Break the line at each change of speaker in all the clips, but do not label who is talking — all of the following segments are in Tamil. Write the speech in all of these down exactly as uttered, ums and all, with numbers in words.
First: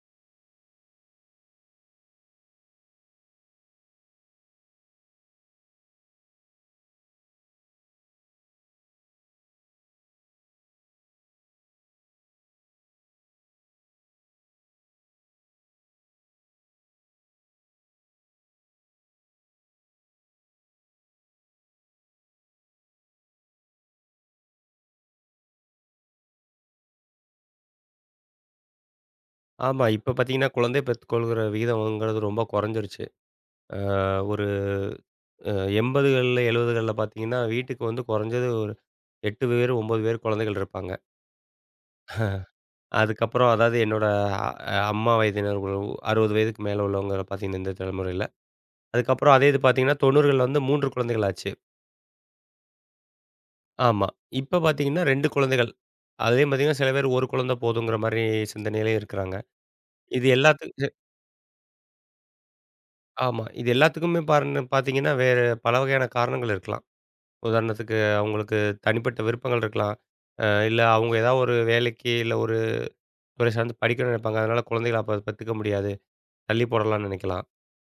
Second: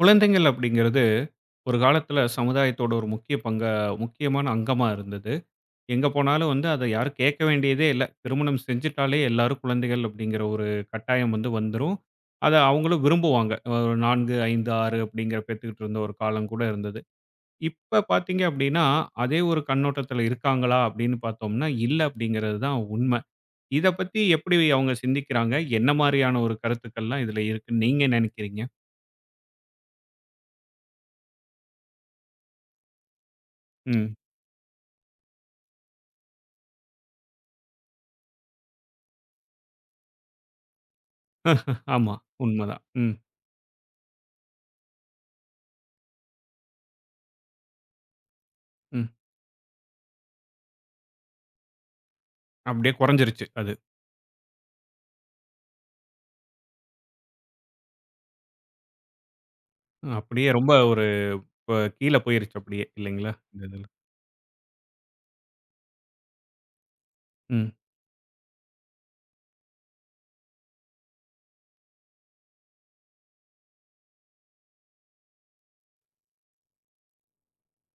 குழந்தைகள் அப்படிங்கிறது ஒரு காலத்துல சமுதாயத்தோட ஒரு முக்கிய பங்கா முக்கியமான அங்கமா இருந்தது. எங்க போனாலும் வந்து அத யாரும் கேட்க வேண்டியதே இல்ல. திருமணம் செஞ்சுட்டாலே எல்லாரும் குழந்தைகள் அப்படிங்கிற ஒரு கட்டாயம் வந்து வந்துரும். அத அவங்களும் விரும்புவாங்க. ஒரு நான்கு, ஐந்து, ஆறு அப்படிங்கிற பெத்துக்கிட்டு இருந்த ஒரு காலம் கூட இருந்தது. இப்ப பார்த்தீங்க அப்படின்னா, அதே ஒரு கண்ணோட்டத்துல இருக்காங்களா அப்படின்னு பார்த்தோம்னா, இல்ல அப்படிங்கிறது தான் உண்ம. இத பத்தி எப்படி அவங்க சிந்திக்கிறாங்க? என்ன மாரியான ஒரு கருத்துக்கள்லாம் இதுல இருக்குன்னு நீங்க நினைக்கிறீங்க?
ஆமா. இப்ப பார்த்தீங்கன்னா, குழந்தை பெத்துக்கொள்கிற விகிதம்ங்கிறது ரொம்ப குறைஞ்சிருச்சு. அ
ம்.
ஒரு அ எண்பதுகள்ல, எழுபதுகள்ல பார்த்தீங்கன்னா, வீட்டுக்கு வந்து குறைஞ்சது ஒரு எட்டு பேர், ஒன்பது பேர் குழந்தைகள் இருப்பாங்க.
ஆமா. உண்மதான். ம்.
அதுக்கப்புறம் அதாவது என்னோட அ அ- அம்மா வயதினர் ஒரு அறுபது வயதுக்கு மேல உள்ளவங்க பார்த்தீங்கன்னா, இந்த தலைமுறையில.
ம்.
அதுக்கப்புறம் அதே இது பார்த்தீங்கன்னா, தொண்ணூறுகள்ல வந்து மூன்று குழந்தைகள் ஆச்சு.
அப்படியே குறைஞ்சிருச்சு அது.
ஆமா. இப்ப பார்த்தீங்கன்னா, ரெண்டு குழந்தைகள். அதுலயும் பார்த்தீங்கன்னா, சில பேர் ஒரு குழந்தை போதுங்கிற மாரி சிந்தனையிலயும் இருக்கிறாங்க. இது
அப்படியே ரொம்ப
எல்லாத்துக்கு
ஒரு இப்ப கீழ போயிருச்சு அப்படியே இல்லைங்களா?
ஆமா,
இந்த
இது
இதுல.
எல்லாத்துக்குமே பாருங்க பார்த்தீங்கன்னா, வேற பல வகையான காரணங்கள் இருக்கலாம்.
ம்,
உதாரணத்துக்கு அவங்களுக்கு தனிப்பட்ட விருப்பங்கள் இருக்கலாம். அ இல்ல அவங்க ஏதாவது ஒரு வேலைக்கு, இல்ல ஒரு துறை சார்ந்து படிக்கணும்னு நினைப்பாங்க. அதனால குழந்தைகள அப்ப பெத்துக்க முடியாது. தள்ளி போடலாம்னு நினைக்கலாம்.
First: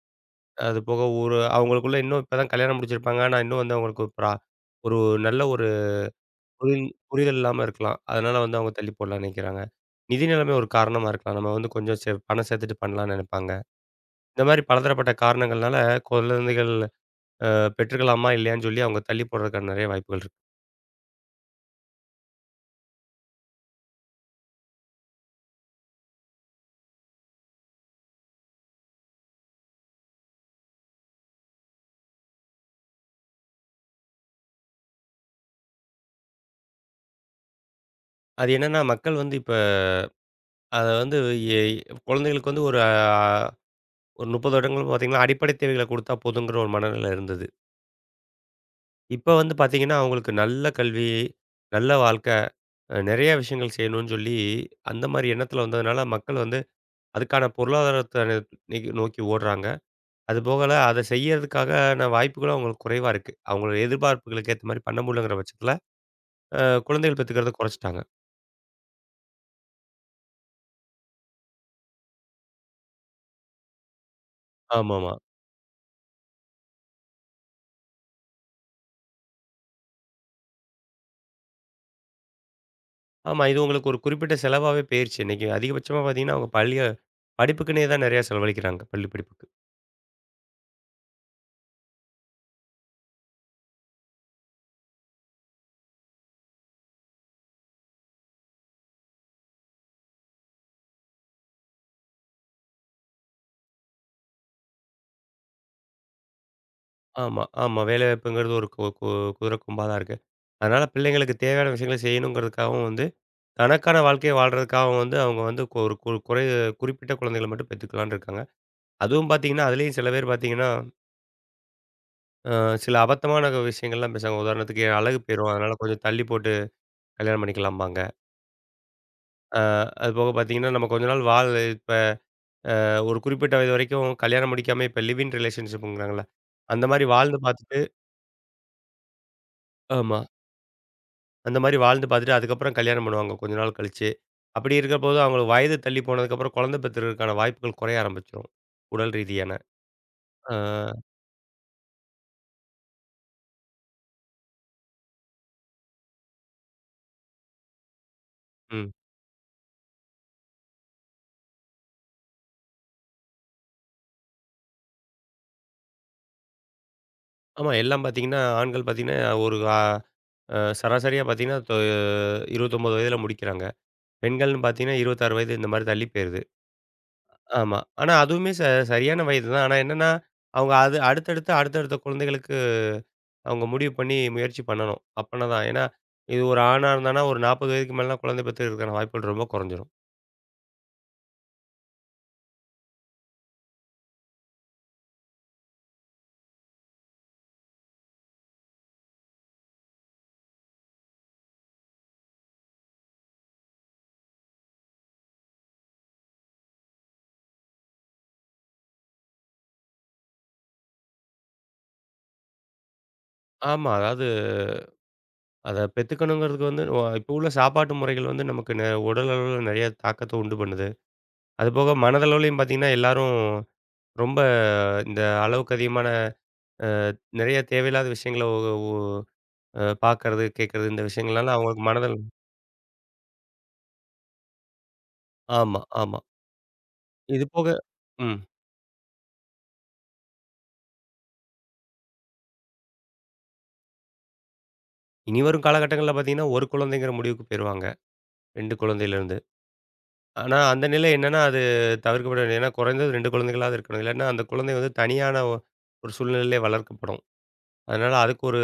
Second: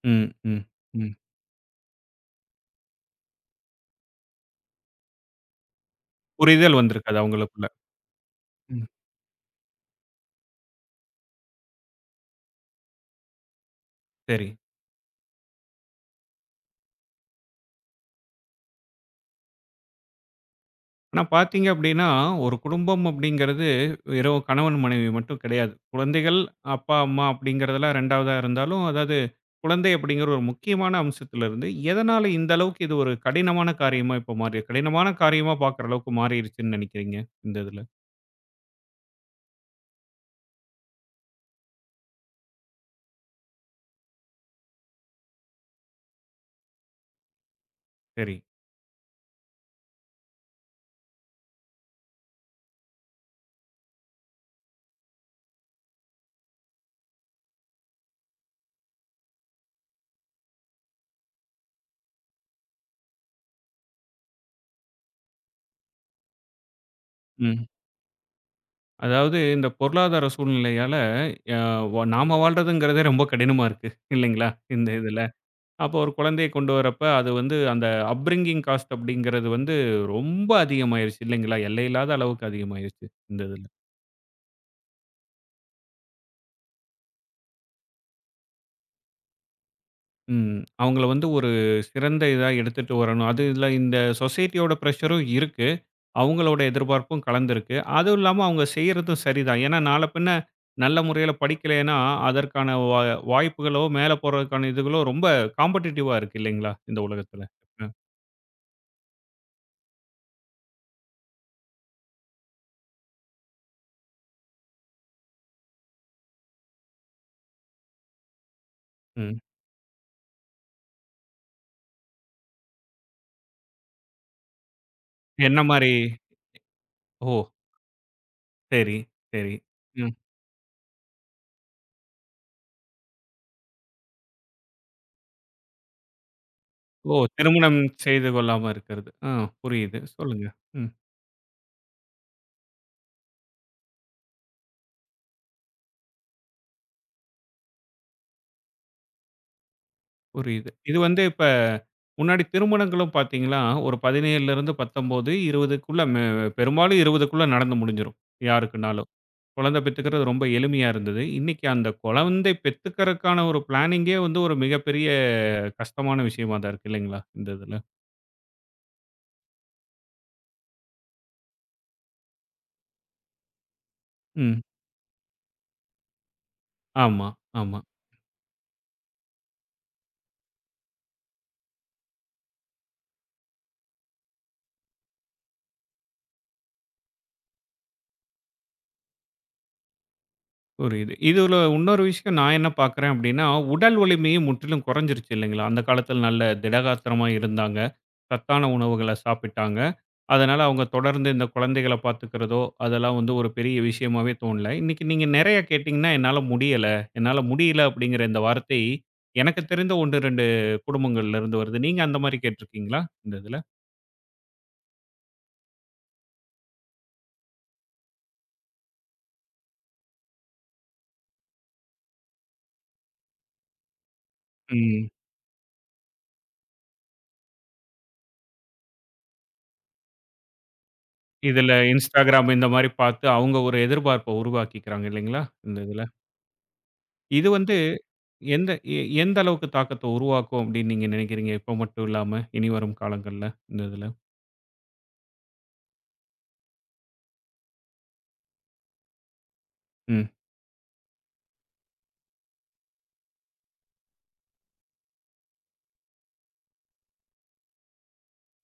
ம், ம்,
அது போக
ம்.
ஒரு அவங்களுக்குள்ள இன்னும் இப்ப தான் கல்யாணம் முடிச்சிருப்பாங்க. ஆனா இன்னும் வந்து அவங்களுக்கு ப்ரா ஒரு நல்ல ஒரு
புரிதல்
புரிதல்
வந்திருக்காது
புரிதல் இல்லாம
அவங்களுக்குள்ள.
இருக்கலாம். அதனால வந்து அவங்க
ம்.
தள்ளி போடலாம்னு நினைக்கிறாங்க. நிதி நிலைமை ஒரு காரணமா இருக்கலாம். நம்ம வந்து கொஞ்சம் சே பணம் சேர்த்துட்டு பண்ணலாம்னு நினைப்பாங்க. இந்த
சரி.
மாரி பலதரப்பட்ட காரணங்கள்னால குழந்தைகள் அ பெற்றுக்கலாமா? இல்லையான்னு சொல்லி அவங்க தள்ளி போடுறதுக்கான நெறைய வாய்ப்புகள் இருக்கு.
ஆனா பார்த்தீங்க அப்படின்னா, ஒரு குடும்பம் அப்படிங்கிறது வெறும் கணவன், மனைவி மட்டும் கிடையாது. குழந்தைகள், அப்பா, அம்மா அப்படிங்கிறதெல்லாம் 2வதா இருந்தாலும், அதாவது குழந்தை அப்படிங்கிற ஒரு முக்கியமான அம்சத்திலிருந்து, எதனால இந்த அளவுக்கு இது ஒரு கடினமான காரியமா இப்ப மாறி கடினமான காரியமா பார்க்குற அளவுக்கு மாறிருச்சுன்னு நினைக்கிறீங்க? இந்த இதுல.
அது என்னன்னா மக்கள் வந்து இப்ப அத வந்து எ குழந்தைகளுக்கு வந்து ஒரு அ ஒரு முப்பது வருடங்கள் பார்த்தீங்கன்னா, அடிப்படை தேவைகள குடுத்தா போதுங்கிற ஒரு மனநிலை இருந்தது.
சரி.
இப்ப வந்து பார்த்தீங்கன்னா, அவங்களுக்கு நல்ல கல்வி, நல்ல வாழ்க்கை, அ நெறைய விஷயங்கள் செய்யணும்னு சொல்லி, அந்த மாரி எண்ணத்தில வந்ததுனால மக்கள் வந்து அதுக்கான பொருளாதாரத்த இன்னைக்கு நோக்கி ஓடுறாங்க. அது போகல அத செய்யறதுக்கான வாய்ப்புகளும் அவங்களுக்கு குறைவா இருக்கு. அவங்களோட எதிர்பார்ப்புகளுக்கு ஏத்த மாரி பண்ண முடியலங்கிற பட்சத்தில, அ குழந்தைகள் பெத்துக்கிறத
ம்.
குறைச்சுட்டாங்க.
அதாவது இந்த பொருளாதார சூழ்நிலையால அ வ நாம வாழ்றதுங்கிறதே ரொம்ப கடினமா இருக்கு இல்லைங்களா? இந்த
ஆமாமா.
இதுல. அப்போ ஒரு குழந்தைய கொண்டு வரப்ப அது வந்து அந்த அப்ரிங்கிங் காஸ்ட் அப்படிங்கிறது வந்து ரொம்ப அதிகமாயிருச்சு இல்லைங்களா? எல்லையில்லாத அளவுக்கு அதிகமாயிருச்சு இந்த
ஆமா. இது
இதுல.
உங்களுக்கு ஒரு குறிப்பிட்ட செலவாவே போயிருச்சு. இன்னைக்கு அதிகபட்சமா பார்த்தீங்கன்னா, அவங்க பள்ளிய படிப்புக்குன்னே தான் நிறையா செலவழிக்கிறாங்க. பள்ளி படிப்புக்கு.
ம். அவங்கள வந்து ஒரு சிறந்த இதா எடுத்துட்டு வரணும். அது இதுல இந்த சொசைட்டியோட பிரஷரும் இருக்கு. அவங்களோட எதிர்பார்ப்பும் கலந்திருக்கு. அதுவும் இல்லாம அவங்க செய்றதும் சரிதான். ஏன்னா, நாள பின்ன நல்ல முறையில படிக்கலைன்னா, அதற்கான வா வாய்ப்புகளோ, மேல போறதுக்கான இதுகளோ ரொம்ப காம்படிட்டிவா இருக்கு இல்லைங்களா? இந்த உலகத்துல.
ஆமா, ஆமா.
ம்,
வேலைவாய்ப்புங்கிறது ஒரு கு கு குதிரை கொம்பா தான் இருக்கு. அதனால பிள்ளைங்களுக்கு தேவையான விஷயங்கள செய்யணுங்கிறதுக்காகவும் வந்து, தனக்கான வாழ்க்கைய வாழ்றதுக்காகவும் வந்து அவங்க வந்து கொ ஒரு கு குறை குறிப்பிட்ட குழந்தைகள மட்டும் பெத்துக்கலான்னு இருக்காங்க. அதுவும்
ம்.
பார்த்தீங்கன்னா, அதுலயும் சில பேர் பார்த்தீங்கன்னா, அ சில அபத்தமான க- விஷயங்கள்லாம் பேசுவாங்க. உதாரணத்துக்கு அழகு போயிரும்.
என்ன
அதனால
மாரி?
கொஞ்சம் தள்ளி போட்டு
ஓ!
கல்யாணம் பண்ணிக்கலாம்பாங்க.
சரி, சரி.
அ அது
ம்.
போக பார்த்தீங்கன்னா, நம்ம கொஞ்ச நாள் வாழ இப்ப ஒரு குறிப்பிட்ட வயது வரைக்கும் கல்யாணம் முடிக்காம இப்ப லிவ் இன் ரிலேஷன்ஷிப்ங்கிறாங்கல்ல. அந்த மாரி
ஓ!
வாழ்ந்து
திருமணம்
பார்த்துட்டு
செய்து கொள்ளாம இருக்கிறது. ஆ புரியுது.
ஆமா,
சொல்லுங்க. ம்.
அந்த மாரி வாழ்ந்து பார்த்துட்டு அதுக்கப்புறம் கல்யாணம் பண்ணுவாங்க கொஞ்ச நாள் கழிச்சு. அப்படி இருக்கப்போது அவங்களுக்கு வயது தள்ளி போனதுக்கப்புறம் குழந்தை பெற்றதற்கான வாய்ப்புகள் குறைய ஆரம்பிச்சுரும். உடல் ரீதியான.
புரியுது.
ஆ,
இது வந்து இப்ப முன்னாடி திருமணங்களும் பார்த்தீங்கன்னா, ஒரு 17லருந்து பத்தொன்பது, 20க்குள்ள மெ பெரும்பாலும் 20க்குள்ள நடந்து முடிஞ்சிரும்.
ம்.
யாருக்குன்னாலும். குழந்தை பெத்துக்கிறது ரொம்ப எளிமையா இருந்தது. இன்னைக்கு அந்த குழந்தை பெத்துக்கிறதுக்கான ஒரு பிளானிங்கே வந்து ஒரு மிகப்பெரிய கஷ்டமான விஷயமா தான் இருக்கு இல்லைங்களா? இந்த
ஆமா
இதுல.
எல்லாம் பார்த்தீங்கன்னா, ஆண்கள் பார்த்தீங்கன்னா ஒரு ஆ அ சராசரியா பார்த்தீங்கன்னா, தொ இருபத்தி ஒன்பது வயதில முடிக்கிறாங்க.
ம்.
பெண்கள்னு பார்த்தீங்கன்னா இருபத்தி ஆறு வயது இந்த மாரி தள்ளி போயிருது.
ஆமா, ஆமா.
ஆமா. ஆனா அதுவுமே ச சரியான வயது தான். ஆனா என்னன்னா, அவங்க அது அடுத்தடுத்து அடுத்தடுத்த குழந்தைகளுக்கு அவங்க முடிவு பண்ணி முயற்சி பண்ணணும். அப்பன்னா தான். ஏன்னா, இது ஒரு ஆணா இருந்தான்னா, ஒரு நாற்பது வயதுக்கு மேலலாம் குழந்தை பெத்துக்கிறதுக்கான வாய்ப்புகள் ரொம்ப குறைஞ்சிரும்.
புரியுது. இதுல இன்னொரு விஷயம் நான் என்ன பார்க்குறேன் அப்டின்னா, உடல் வலிமையும் முற்றிலும் குறைஞ்சிருச்சு இல்லைங்களா? அந்த காலத்துல நல்ல திடகாத்திரமா இருந்தாங்க. சத்தான உணவுகள சாப்பிட்டாங்க. அதனால அவங்க தொடர்ந்து இந்த குழந்தைகள பார்த்துக்கிறதோ, அதெல்லாம் வந்து ஒரு பெரிய விஷயமாவே தோணல. இன்னைக்கு நீங்க நெறைய கேட்டீங்கன்னா, என்னால முடியல, என்னால முடியல அப்படிங்கிற இந்த வார்த்தை எனக்கு தெரிந்த ஒண்ணு, இரண்டு குடும்பங்கள்ல இருந்து வருது. நீங்க அந்த மாரி கேட்டுருக்கீங்களா? இந்த இதுல?
ஆமா. அதாவது அத பெத்துக்கணுங்கிறதுக்கு வந்து ஒ இப்ப உள்ள சாப்பாட்டு முறைகள் வந்து நமக்கு நெ உடல் அளவுல நெறைய தாக்கத்த உண்டு பண்ணுது. அதுபோக மனதளவுலயும் பார்த்தீங்கன்னா, எல்லாரும் ரொம்ப
ம்.
இந்த அளவுக்கு அதிகமான அ நெறைய தேவையில்லாத விஷயங்கள ஒ ஒ அ பார்க்கறது, கேட்கறது இந்த விஷயங்கள்னால
இதுல
அவங்களுக்கு மனதள
Instagram இந்த மாரி பார்த்து அவங்க ஒரு எதிர்பார்ப்ப உருவாக்கிக்கிறாங்க இல்லைங்களா? இந்த
ஆமா,
இதுல.
ஆமா. இது
இது
போக
வந்து
ம்.
எந்த எ எந்த அளவுக்கு தாக்கத்த உருவாக்கும் அப்படின்னு நீங்க நினைக்கிறீங்க? இப்ப மட்டும் இல்லாம, இனி வரும் காலங்கள்ல இந்த இதுல?
இனிவரும் காலகட்டங்கள்ல பார்த்தீங்கன்னா, ஒரு குழந்தைங்கிற முடிவுக்கு போயிருவாங்க. ரெண்டு குழந்தையிலிருந்து.
ம்.
ஆனா, அந்த நிலை என்னன்னா, அது தவிர்க்கப்பட வேண்டியது. ஏன்னா, குறைந்தது ரெண்டு குழந்தைகளாவது இருக்கணும். இல்லாட்டினா அந்த குழந்தை வந்து தனியான ஒ ஒரு சூழ்நிலையிலே வளர்க்கப்படும். அதனால அதுக்கு ஒரு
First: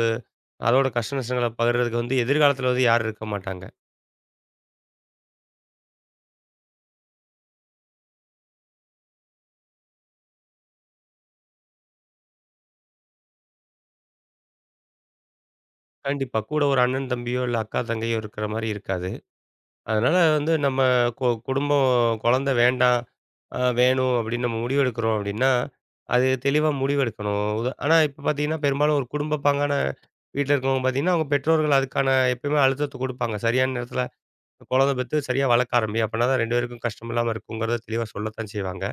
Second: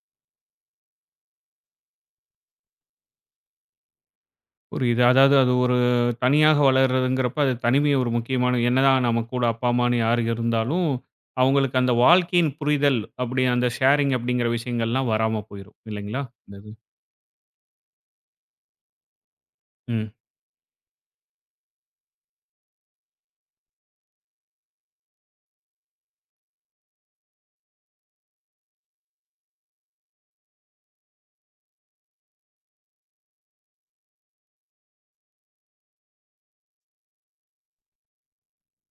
அதோட கஷ்ட நஷ்டங்கள பகிர்றதுக்கு வந்து எதிர்காலத்தில வந்து யாரும் இருக்க மாட்டாங்க.
புரியுது. அதாவது அது ஒரு தனியாக வளர்றதுங்கிறப்ப, அது தனிமை ஒரு முக்கியமான என்னதான் நம்ம கூட அப்பா, அம்மான்னு யாரு இருந்தாலும், அவங்களுக்கு அந்த வாழ்க்கையின் புரிதல் அப்படி அந்த ஷேரிங் அப்படிங்கிற விஷயங்கள்லாம் வராம போயிரும். இல்லைங்களா?
கண்டிப்பா.
இந்த
கூட
இது.
ஒரு அண்ணன் தம்பியோ, இல்ல அக்கா தங்கையோ இருக்கிற மாரி இருக்காது.
ம்.
அதனால வந்து நம்ம கு குடும்பம் குழந்தை வேண்டாம், அ வேணும் அப்படின்னு நம்ம முடிவெடுக்கிறோம் அப்படின்னா, அது தெளிவா முடிவெடுக்கணும். உத ஆனா இப்ப பார்த்தீங்கன்னா, பெரும்பாலும் ஒரு குடும்ப பாங்கான வீட்ல இருக்கவங்க பார்த்தீங்கன்னா, அவங்க பெற்றோர்கள் அதுக்கான எப்பயுமே அழுத்தத்த குடுப்பாங்க. சரியான நேரத்தில குழந்தை பெத்து சரியா வளர்க்க ஆரம்பி. அப்பனா தான் ரெண்டு பேருக்கும் கஷ்டம் இல்லாம இருக்குங்கிறத தெளிவா சொல்லத்தான் செய்வாங்க.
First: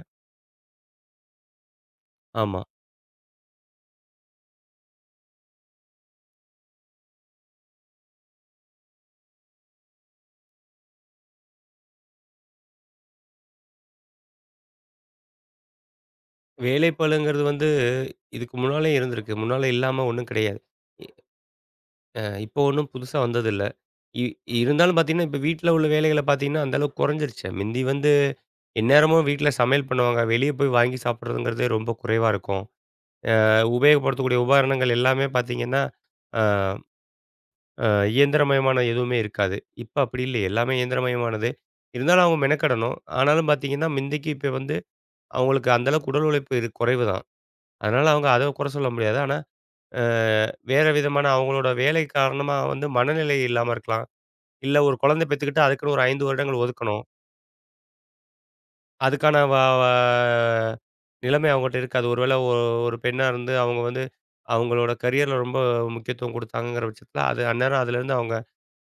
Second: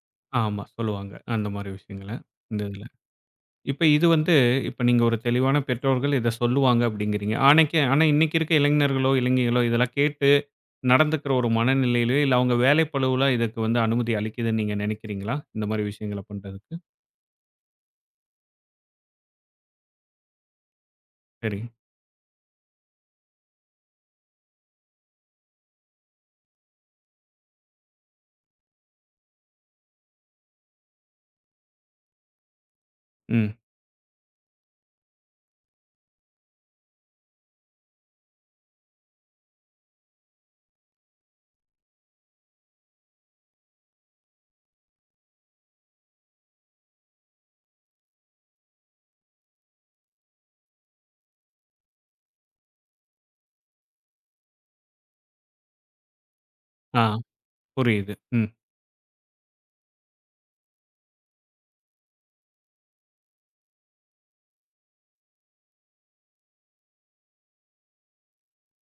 ஆமா. சொல்லுவாங்க. அந்த மாரி விஷயங்கள. இந்த
ஆமா.
இதுல. இப்ப இது வந்து இப்ப நீங்க ஒரு தெளிவான பெற்றோர்கள் இத சொல்லுவாங்க அப்படிங்கிறீங்க. ஆனைக்கு ஆனா இன்னைக்கு இருக்க இளைஞர்களோ, இளைஞிகளோ இதெல்லாம் கேட்டு நடந்துக்கிற ஒரு மனநிலையிலயோ, இல்ல அவங்க வேலைப்பளுவுல இதுக்கு வந்து அனுமதி அளிக்குதுன்னு நீங்க நினைக்கிறீங்களா? இந்த மாரி விஷயங்கள பண்றதுக்கு?
வேலைப்பளுங்கிறது வந்து இதுக்கு முன்னாலயும் இருந்திருக்கு. முன்னால இல்லாம ஒண்ணும் கிடையாது. இ
சரி.
அ இப்போ ஒண்ணும் புதுசா வந்ததில்ல. இ இருந்தாலும் பார்த்தீங்கன்னா, இப்ப வீட்ல உள்ள வேலைகள பார்த்தீங்கன்னா, அந்த அளவுக்கு குறைஞ்சிருச்சு. மிந்தி வந்து எந்நேரமும் வீட்ல சமையல் பண்ணுவாங்க. வெளிய போய் வாங்கி சாப்பிடுறதுங்கிறதே ரொம்ப குறைவா இருக்கும். அ
ம்.
உபயோகப்படுத்தக்கூடிய உபகரணங்கள் எல்லாமே பார்த்தீங்கன்னா, ஆ அ இயந்திரமயமான எதுவுமே இருக்காது. இப்ப அப்படி இல்லை. எல்லாமே இயந்திரமயமானது. இருந்தாலும் அவங்க மெனக்கெடணும். ஆனாலும் பார்த்தீங்கன்னா, மிந்திக்கு இப்ப வந்து அவங்களுக்கு அந்த அளவுக்கு உடல் உழைப்பு இரு குறைவு தான். அதனால அவங்க அத குறை சொல்ல முடியாது. ஆனா, அ வேற விதமான அவங்களோட வேலை காரணமா வந்து மனநிலை இல்லாம இருக்கலாம். இல்ல ஒரு குழந்தை பெத்துக்கிட்டு அதுக்குன்னு ஒரு ஐந்து வருடங்கள்
ஆ
ஒதுக்கணும்.
புரியுது. ம்.
அதுக்கான வ வ நிலைமை அவங்கட்ட இருக்காது. ஒருவேளை ஒ ஒரு பெண்ணா இருந்து அவங்க வந்து அவங்களோட கரியர்ல ரொம்ப முக்கியத்துவம் குடுத்தாங்கங்கிற பட்சத்தில, அது அந்நேரம் அதுலேருந்து அவங்க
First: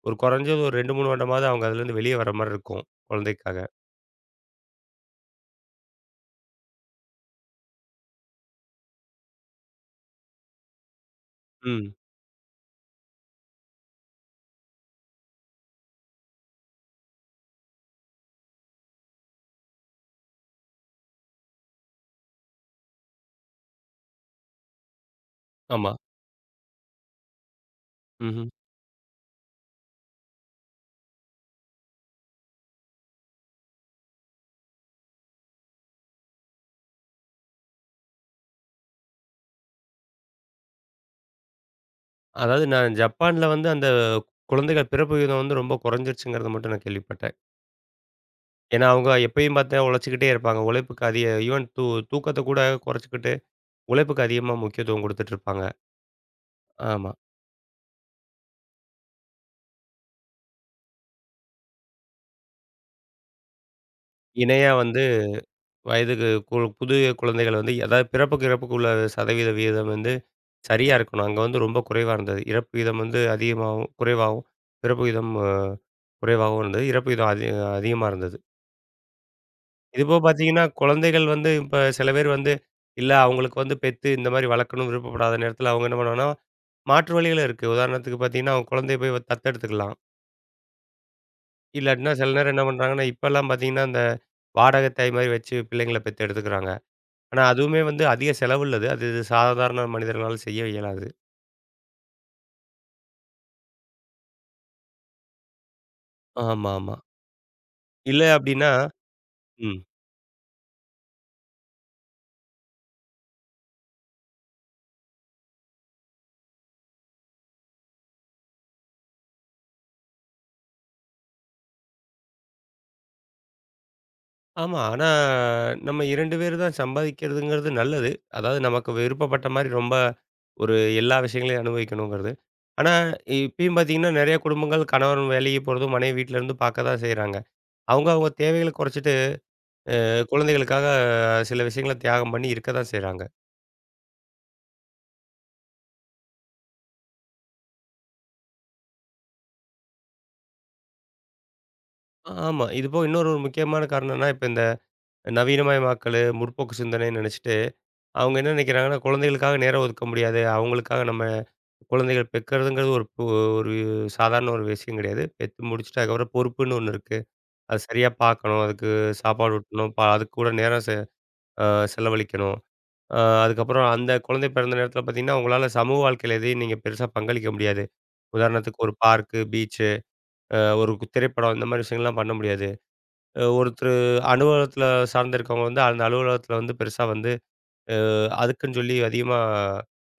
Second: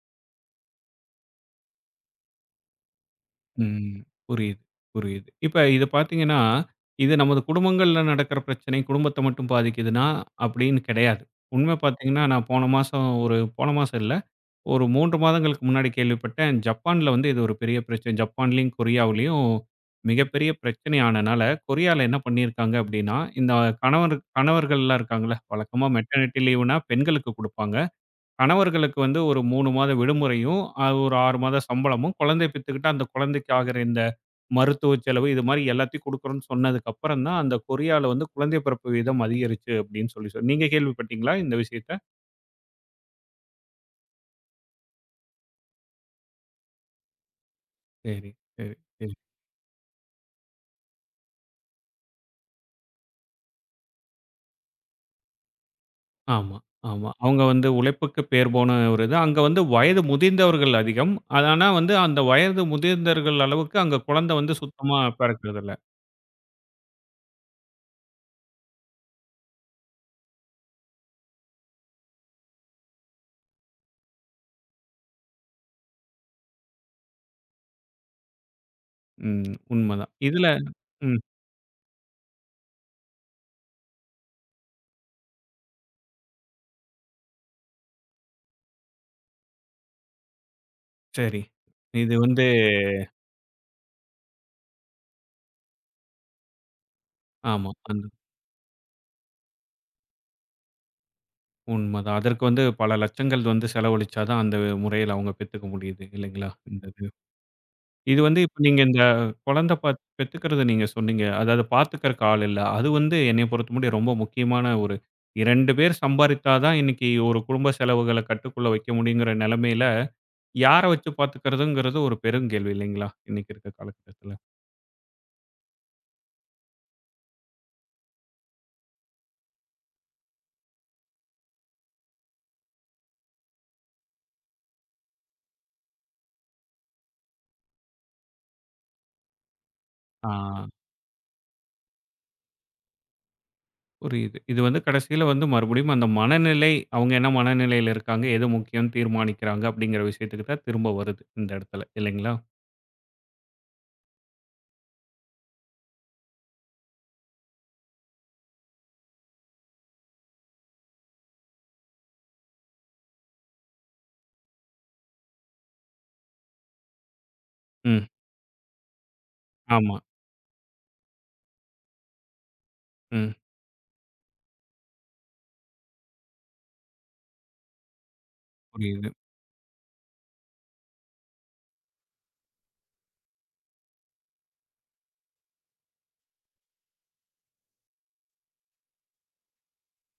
ஒரு குறைஞ்சது ஒரு ரெண்டு, மூணு வருடமாவது அவங்க அதுலேருந்து வெளியே வர மாரி இருக்கும், குழந்தைக்காக.
ம். புரியுது, புரியுது. இப்ப இது பார்த்தீங்கன்னா, இது நமது குடும்பங்கள்ல நடக்கிற பிரச்சனை, குடும்பத்த மட்டும் பாதிக்குதுன்னா அப்படின்னு கிடையாது. உண்மை
ம்.
பார்த்தீங்கன்னா, நான் போன மாசம் ஒரு போன மாசம் இல்ல. ஒரு மூன்று மாதங்களுக்கு முன்னாடி கேள்விப்பட்டேன். ஜப்பான்ல வந்து இது ஒரு பெரிய பிரச்சனை. ஜப்பான்லயும், கொரியாவுலயும் மிகப்பெரிய பிரச்சனை ஆனனால, கொரியால என்ன பண்ணியிருக்காங்க அப்படின்னா, இந்த கணவர் கணவர்கள்லாம் இருக்காங்கல்ல, வழக்கமா
ஆமா.
மெட்டர்னிட்டி லீவுனா பெண்களுக்கு குடுப்பாங்க.
ம்ஹ்ம்.
கணவர்களுக்கு வந்து ஒரு மூணு மாத விடுமுறையும், அ ஒரு ஆறு மாத சம்பளமும், குழந்தை பெத்துக்கிட்டா அந்த குழந்தைக்கு ஆகுற இந்த மருத்துவ செலவு, இது மாரி எல்லாத்தையும் குடுக்குறோம்னு சொன்னதுக்கு அப்புறம் தான், அந்த கொரியால வந்து குழந்தை பிறப்பு வீதம் அதிகரிச்சு அப்படின்னு சொல்லி சொல் நீங்க கேள்விப்பட்டீங்களா இந்த விஷயத்த?
அதாவது நான் ஜப்பான்ல வந்து அந்த குழந்தைகள் பிறப்பு விகிதம் வந்து ரொம்ப குறைஞ்சிருச்சுங்கிறத மட்டும் நான் கேள்விப்பட்டேன்.
சரி, சரி.
ஏன்னா, அவங்க எப்பயும் பார்த்தா உழைச்சுக்கிட்டே இருப்பாங்க. உழைப்புக்கு அதிக ஈவன் தூ தூக்கத்த கூட குறைச்சுக்கிட்டு, உழைப்புக்கு அதிகமா முக்கியத்துவம் குடுத்துட்டு இருப்பாங்க.
ஆமா, ஆமா.
ஆமா.
அவங்க வந்து உழைப்புக்கு பேர் போன ஒரு இது. அங்க வந்து வயது முதிர்ந்தவர்கள் அதிகம். அது ஆனா வந்து அந்த வயது முதிர்ந்தவர்கள் அளவுக்கு அங்க குழந்தை வந்து
இணையா
சுத்தமா
வந்து
பிறக்கறதில்ல.
வயதுக்கு கு புது குழந்தைகள் வந்து அதாவது பிறப்புக்கு, இறப்புக்கு உள்ள சதவீத விகிதம் வந்து சரியா இருக்கணும். அங்க வந்து ரொம்ப குறைவா இருந்தது. இறப்பு விகிதம் வந்து அதிகமாகவும், குறைவாகவும், பிறப்பு விகிதம் குறைவாகவும் இருந்தது. இறப்பு விகிதம் அதி அதிகமா இருந்தது.
ம். உண்மதான்.
இதுபோக
இதுல
பார்த்தீங்கன்னா,
ம்.
குழந்தைகள் வந்து இப்ப சில பேர் வந்து, இல்ல அவங்களுக்கு வந்து பெத்து இந்த மாரி வளர்க்கணும்னு விருப்பப்படாத நேரத்தில அவங்க என்ன பண்ணுவாங்கன்னா, மாற்று வழிகள் இருக்கு. உதாரணத்துக்கு பார்த்தீங்கன்னா, அவங்க குழந்தைய போய் தத்தெடுத்துக்கலாம்.
சரி.
இல்லாட்டினா
இது
சில
வந்து
நேரம் என்ன பண்றாங்கன்னா, இப்பலாம் பார்த்தீங்கன்னா, இந்த வாடகை தாய் மாரி வச்சு பிள்ளைங்கள பெத்து எடுத்துக்கிறாங்க. ஆனா
ஆமா.
அதுவுமே வந்து
அந்த
அதிக செலவுள்ளது. அது சாதாரண மனிதர்களால செய்ய இயலாது.
உண்மதான். அதற்கு வந்து பல லட்சங்கள் வந்து செலவழிச்சா தான் அந்த முறையில அவங்க பெத்துக்க முடியுது இல்லைங்களா? இந்த
ஆமாமா.
இது. இது
இல்ல
வந்து இப்ப
அப்டின்னா
நீங்க இந்த குழந்தை
ம்.
பாத் பெத்துக்கிறத நீங்க சொன்னீங்க. அதாவது பார்த்துக்கிறக்கு ஆள் இல்ல. அது வந்து என்னைய பொறுத்த முடியும் ரொம்ப முக்கியமான ஒரு இரண்டு பேர் சம்பாரித்தா தான் இன்னைக்கு ஒரு குடும்ப செலவுகள கட்டுக்குள்ள வைக்க முடியுங்கிற நெலைமையில, யார வச்சு பார்த்துக்கிறதுங்கிறது ஒரு பெருங்கேள்வி இல்லைங்களா? இன்னைக்கு இருக்க காலகட்டத்தில.
ஆமா. ஆனா, நம்ம இரண்டு பேரு தான் சம்பாதிக்கிறதுங்கிறது நல்லது. அதாவது நமக்கு விருப்பப்பட்ட மாரி ரொம்ப ஒரு எல்லா விஷயங்களையும் அனுபவிக்கணுங்கிறது. ஆனா, இப்பயும் பார்த்தீங்கன்னா, நெறைய குடும்பங்கள் கணவன் வேலைக்கு போறதும், மனைவி வீட்ல இருந்து பார்க்க தான் செய்றாங்க. அவங்க அவங்க தேவைகள குறைச்சிட்டு
ஆ
குழந்தைகளுக்காக சில விஷயங்கள தியாகம் பண்ணி இருக்க தான் செய்றாங்க.
புரியுது. இது வந்து கடைசியில வந்து மறுபடியும் அந்த மனநிலை, அவங்க என்ன மனநிலையில இருக்காங்க, எது முக்கியம்னு தீர்மானிக்கிறாங்க அப்படிங்கிற விஷயத்துக்கு தான் திரும்ப வருது இந்த இடத்துல
ஆ-
இல்லைங்களா?
ஆமா. இதுபோக இன்னொரு ஒரு முக்கியமான காரணம் என்னன்னா, இப்ப இந்த நவீனமயமாக்கலு, முற்போக்கு சிந்தனைன்னு நெனைச்சிட்டு, அவங்க என்ன நெனைக்கிறாங்கன்னா, குழந்தைகளுக்காக நேரம் ஒதுக்க முடியாது. அவங்களுக்காக நம்ம குழந்தைகள் பெக்கறதுங்கிறது ஒரு பு ஒரு சாதாரண ஒரு விஷயம் கிடையாது. பெத்து முடிச்சுட்டு அதுக்கப்புறம் பொறுப்புன்னு ஒண்ணு இருக்கு. அது
ம்.
சரியா பார்க்கணும். அதுக்கு சாப்பாடு ஊட்டணும்.
ஆமா.
ப அதுக்கு கூட நேரம் செ அ செலவழிக்கணும். அ
ம்.
அதுக்கப்புறம் அந்த குழந்தை பிறந்த நேரத்தில பார்த்தீங்கன்னா, உங்களால சமூக வாழ்க்கையில எதையும் நீங்க பெருசா பங்களிக்க முடியாது. உதாரணத்துக்கு ஒரு
புரியுது.
பார்க்கு, பீச்சு, அ ஒரு கு- திரைப்படம் இந்த மாரி விஷயங்கள்லாம் பண்ண முடியாது. அ ஒருத்தரு அலுவலகத்தில சார்ந்து இருக்கவங்க வந்து அந்த அலுவலகத்தில வந்து பெருசா வந்து அ அதுக்குன்னு சொல்லி அதிகமா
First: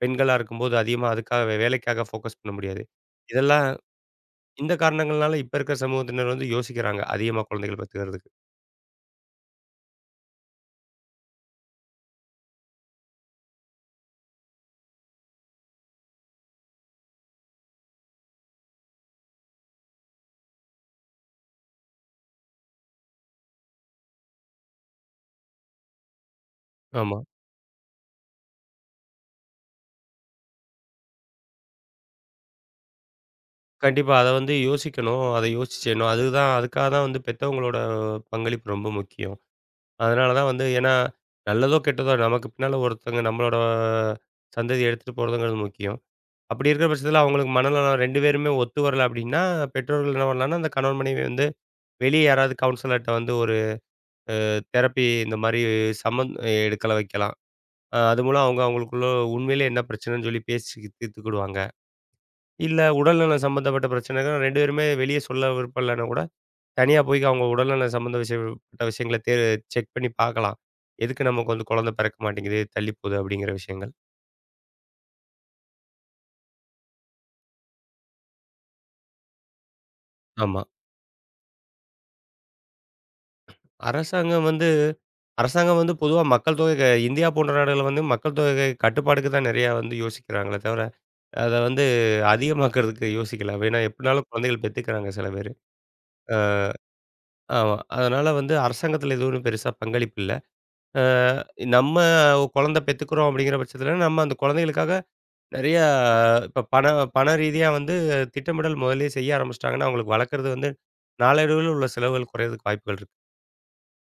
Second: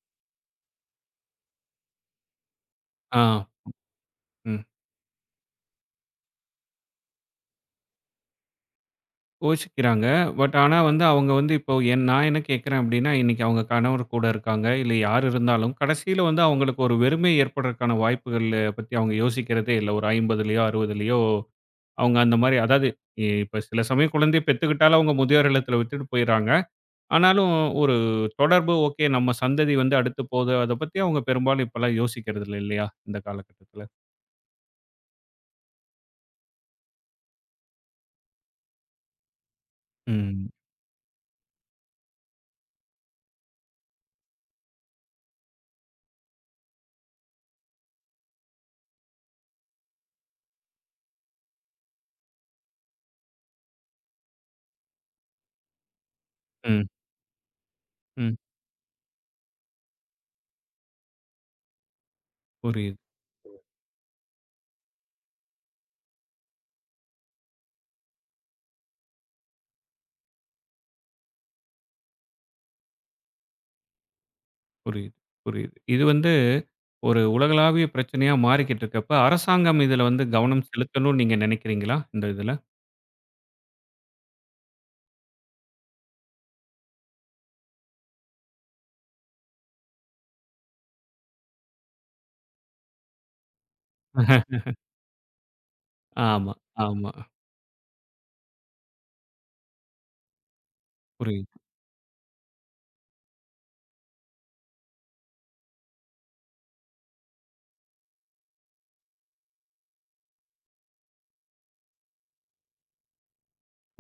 பெண்களா இருக்கும்போது அதிகமா அதுக்காக வே- வேலைக்காக ஃபோக்கஸ் பண்ண முடியாது.
ஆ.
இதெல்லாம்
ம்.
இந்த காரணங்கள்னால இப்ப இருக்கிற சமூகத்தினர் வந்து யோசிக்கிறாங்க. அதிகமா குழந்தைகள பெத்துக்கிறதுக்கு.
கோவிச்சுக்கிறாங்க. பட் ஆனா வந்து அவங்க வந்து இப்போ என் நான் என்ன கேட்கிறேன் அப்படின்னா, இன்னைக்கு அவங்க கணவர் கூட இருக்காங்க. இல்ல யார் இருந்தாலும் கடைசியில வந்து அவங்களுக்கு ஒரு வெறுமை ஏற்படுறதுக்கான வாய்ப்புகள பத்தி அவங்க யோசிக்கிறதே இல்ல. ஒரு 50லயோ, 60லயோ அவங்க அந்த மாரி அதாவது இப்ப சில சமயம் குழந்தைய பெத்துக்கிட்டாலும் அவங்க முதியோர் இல்லத்துல விட்டுட்டு போயிறாங்க.
ஆமா.
ஆனாலும் ஒரு தொடர்பு ஓகே நம்ம சந்ததி வந்து அடுத்து போது அத பத்தி அவங்க பெரும்பாலும் இப்பலாம் யோசிக்கிறது இல்ல இல்லையா? இந்த காலகட்டத்துல.
கண்டிப்பா. அத வந்து யோசிக்கணும். அத யோசிச்சு செய்யணும். அதுதான் அதுக்காக தான் வந்து பெத்தவங்களோட பங்களிப்பு ரொம்ப முக்கியம். அதனால
ம்.
தான் வந்து ஏன்னா நல்லதோ, கெட்டதோ நமக்கு பின்னால ஒருத்தவங்க நம்மளோட சந்ததிய எடுத்துட்டு போறதுங்கிறது முக்கியம். அப்படி இருக்கிற பட்சத்தில அவங்களுக்கு மனநலம் ரெண்டு பேருமே ஒத்து வரல அப்படின்னா, பெற்றோர்கள் என்ன பண்ணலாம்னா, அந்த கணவன் மனைவி வந்து வெளிய யாராவது கவுன்சிலர்ட்ட வந்து ஒரு தெரப்பி இந்த மாரி சம்மந்
ம்,
எடுக்கல வைக்கலாம். அ அது
ம்.
மூலம் அவங்க அவங்களுக்குள்ள உண்மையிலே என்ன பிரச்சனைன்னு சொல்லி பேசி தீர்த்துக்கிடுவாங்க. இல்ல
புரியுது,
உடல்நலம் சம்மந்தப்பட்ட பிரச்சனைகள் ரெண்டு பேருமே வெளிய சொல்ல விருப்பம் இல்லன்னா கூட, தனியா போய் அவங்க உடல்நலம் சம்மந்த விஷயம் பட்ட விஷயங்கள தே செக் பண்ணி பார்க்கலாம். எதுக்கு நமக்கு வந்து குழந்தை பிறக்க மாட்டேங்குது, தள்ளி போகுது அப்படிங்கிற விஷயங்கள்.
புரியுது, புரியுது. இது வந்து ஒரு உலகளாவிய பிரச்சனையா மாறிக்கிட்டு இருக்கப்ப, அரசாங்கம் இதுல வந்து
ஆமா.
கவனம் செலுத்தணும்னு நீங்க நெனைக்கிறீங்களா? இந்த இதுல?
அரசாங்கம் வந்து அரசாங்கம் வந்து பொதுவா மக்கள் தொகை க இந்தியா போன்ற நாடுகள்ல வந்து மக்கள் தொகை கட்டுப்பாடுக்கு தான் நெறையா வந்து யோசிக்கிறாங்களே தவிர, அத வந்து அதிகமாக்குறதுக்கு யோசிக்கல. ஏன்னா எப்படினாலும் குழந்தைகள் பெத்துக்கிறாங்க சில பேரு.
ஆமா, ஆமா.
ஆமா. அதனால வந்து அரசாங்கத்தில எதுவும் ஒண்ணும் பெருசா பங்களிப்பு இல்ல. அ
புரியுது.
நம்ம குழந்தை பெத்துக்கிறோம் அப்படிங்கிற பட்சத்தில, நம்ம அந்த குழந்தைகளுக்காக நெறைய இப்ப பண பண ரீதியா வந்து திட்டமிடல் முதல்லயே செய்ய ஆரம்பிச்சுட்டாங்கன்னா, அவங்களுக்கு வளர்க்குறது வந்து நாளடைவில உள்ள செலவுகள் குறையறதுக்கு வாய்ப்புகள் இருக்கு.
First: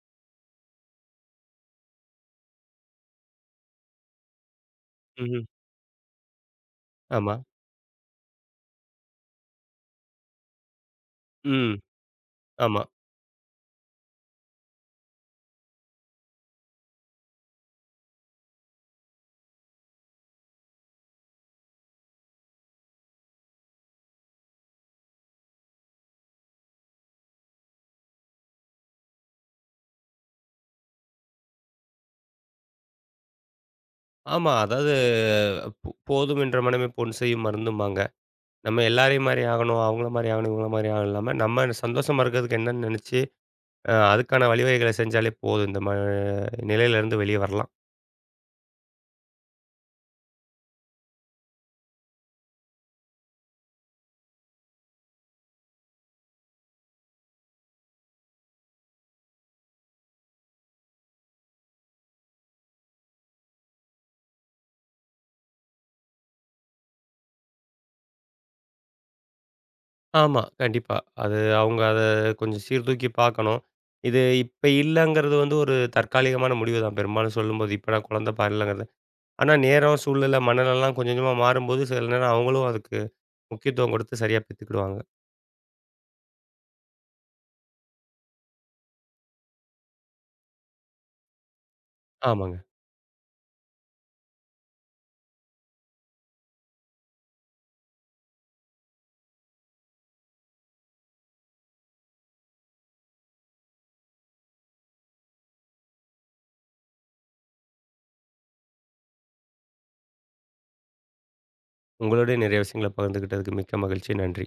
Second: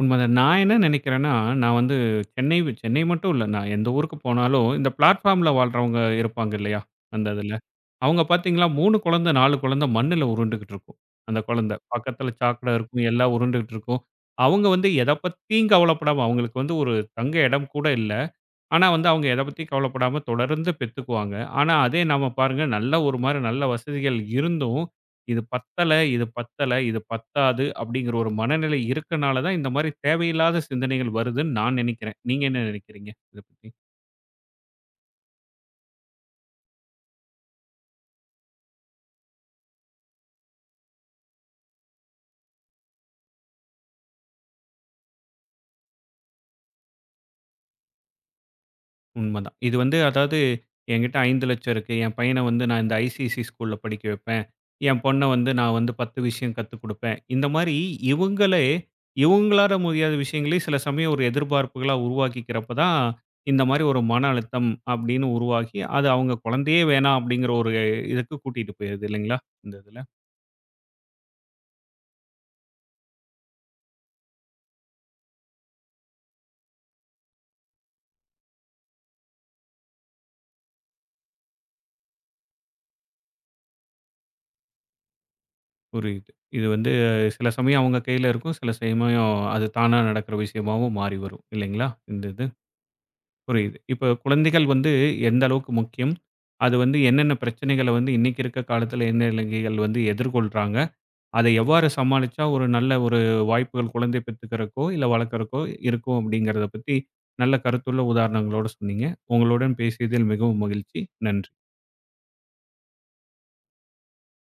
உண்மதான். நான் என்ன நெனைக்கிறேன்னா, நான் வந்து சென்னை சென்னை மட்டும் இல்ல. நான் எந்த ஊருக்கு போனாலும், இந்த
ம்ஹ்ம்.
பிளாட்ஃபார்ம்ல வாழ்றவங்க இருப்பாங்க இல்லையா? அந்த
ஆமா.
இதுல. அவங்க பாத்தீங்கன்னா, மூணு குழந்தை, நாலு குழந்தை மண்ணுல உருண்டுகிட்டு இருக்கும். அந்த குழந்தை.
ம்.
பக்கத்துல சாக்கடை
ஆமா.
இருக்கும். எல்லாம் உருண்டுகிட்டு இருக்கும். அவங்க வந்து எத பத்தியும் கவலைப்படாம அவங்களுக்கு வந்து ஒரு தங்க இடம் கூட இல்ல. ஆனா வந்து அவங்க எத பத்தியும் கவலைப்படாம தொடர்ந்து பெத்துக்குவாங்க. ஆனா அதே நாம பாருங்க நல்ல ஒரு மாரி நல்ல வசதிகள் இருந்தும், இது பத்தல, இது பத்தல, இது பத்தாது அப்படிங்கிற ஒரு மனநிலை இருக்கனால தான் இந்த மாரி தேவையில்லாத சிந்தனைகள் வருதுன்னு நான் நெனைக்கிறேன். நீங்க என்ன நெனைக்கிறீங்க? இத பத்தி?
ஆமா. அதாவது போ போதும் என்ற மனமே பொன் செய்யும் மருந்தும்பாங்க. நம்ம எல்லாரையும் மாரி ஆகணும், அவங்கள மாரி ஆகணும், இவங்கள மாரி ஆகணும் இல்லாம, நம்ம சந்தோஷமா இருக்கிறதுக்கு என்னன்னு நெனைச்சு, அ அதுக்கான வழிவகைகளை செஞ்சாலே போதும். இந்த ம நிலையிலேருந்து வெளிய வரலாம்.
உண்மதான். இது வந்து அதாவது என்கிட்ட ஐந்து லட்சம் இருக்கு. என் பையன வந்து நான் இந்த ஐசிஐசி ஸ்கூல்ல படிக்க வைப்பேன். என் பொண்ண வந்து நான் வந்து பத்து விஷயம் கத்துக் குடுப்பேன். இந்த மாரி இவங்களே இவங்களால முடியாத விஷயங்களையும் சில சமயம் ஒரு எதிர்பார்ப்புகளா உருவாக்கிக்கிறப்ப தான், இந்த மாரி ஒரு மன அழுத்தம் அப்படின்னு உருவாகி, அது அவங்க குழந்தையே வேணாம் அப்படிங்கிற ஒரு இதுக்கு கூட்டிட்டு போயிருது இல்லைங்களா? இந்த இதுல.
ஆமா. கண்டிப்பா. அது அவங்க அத கொஞ்சம் சீர்தூக்கி பார்க்கணும். இது இப்ப இல்லங்கிறது வந்து ஒரு தற்காலிகமான முடிவு தான். பெரும்பாலும் சொல்லும்போது, இப்ப நான் குழந்தை பாரலங்கிறது. ஆனா நேரம், சூழ்நிலை, மனநெலலாம் கொஞ்சம் கொஞ்சமா மாறும்போது, சில நேரம் அவங்களும் அதுக்கு முக்கியத்துவம் கொடுத்து சரியா பெத்துக்கிடுவாங்க.
புரியுது. இது வந்து சில சமயம் அவங்க கையில இருக்கும். சில சமயம் அது தானா நடக்கிற விஷயமாவும் மாறி வரும் இல்லைங்களா? இந்த இது.
ஆமாங்க.
புரியுது. இப்ப குழந்தைகள் வந்து எந்த அளவுக்கு முக்கியம்? அது வந்து என்னென்ன பிரச்சனைகள வந்து இன்னைக்கு இருக்க காலத்துல இளைஞர் இளைஞிகள் வந்து எதிர்கொள்றாங்க? அதை எவ்வாறு சமாளிச்சா ஒரு நல்ல ஒரு வாய்ப்புகள் குழந்தை பெத்துக்கறக்கோ, இல்ல வளர்க்கறக்கோ இருக்கும் அப்படிங்கிறத பத்தி நல்ல கருத்துள்ள உதாரணங்களோட சொன்னீங்க. உங்களுடன் பேசியதில் மிகவும் மகிழ்ச்சி. நன்றி.
உங்களோடயே நிறைய விஷயங்கள பகிர்ந்துக்கிட்டதுக்கு மிக்க மகிழ்ச்சி. நன்றி.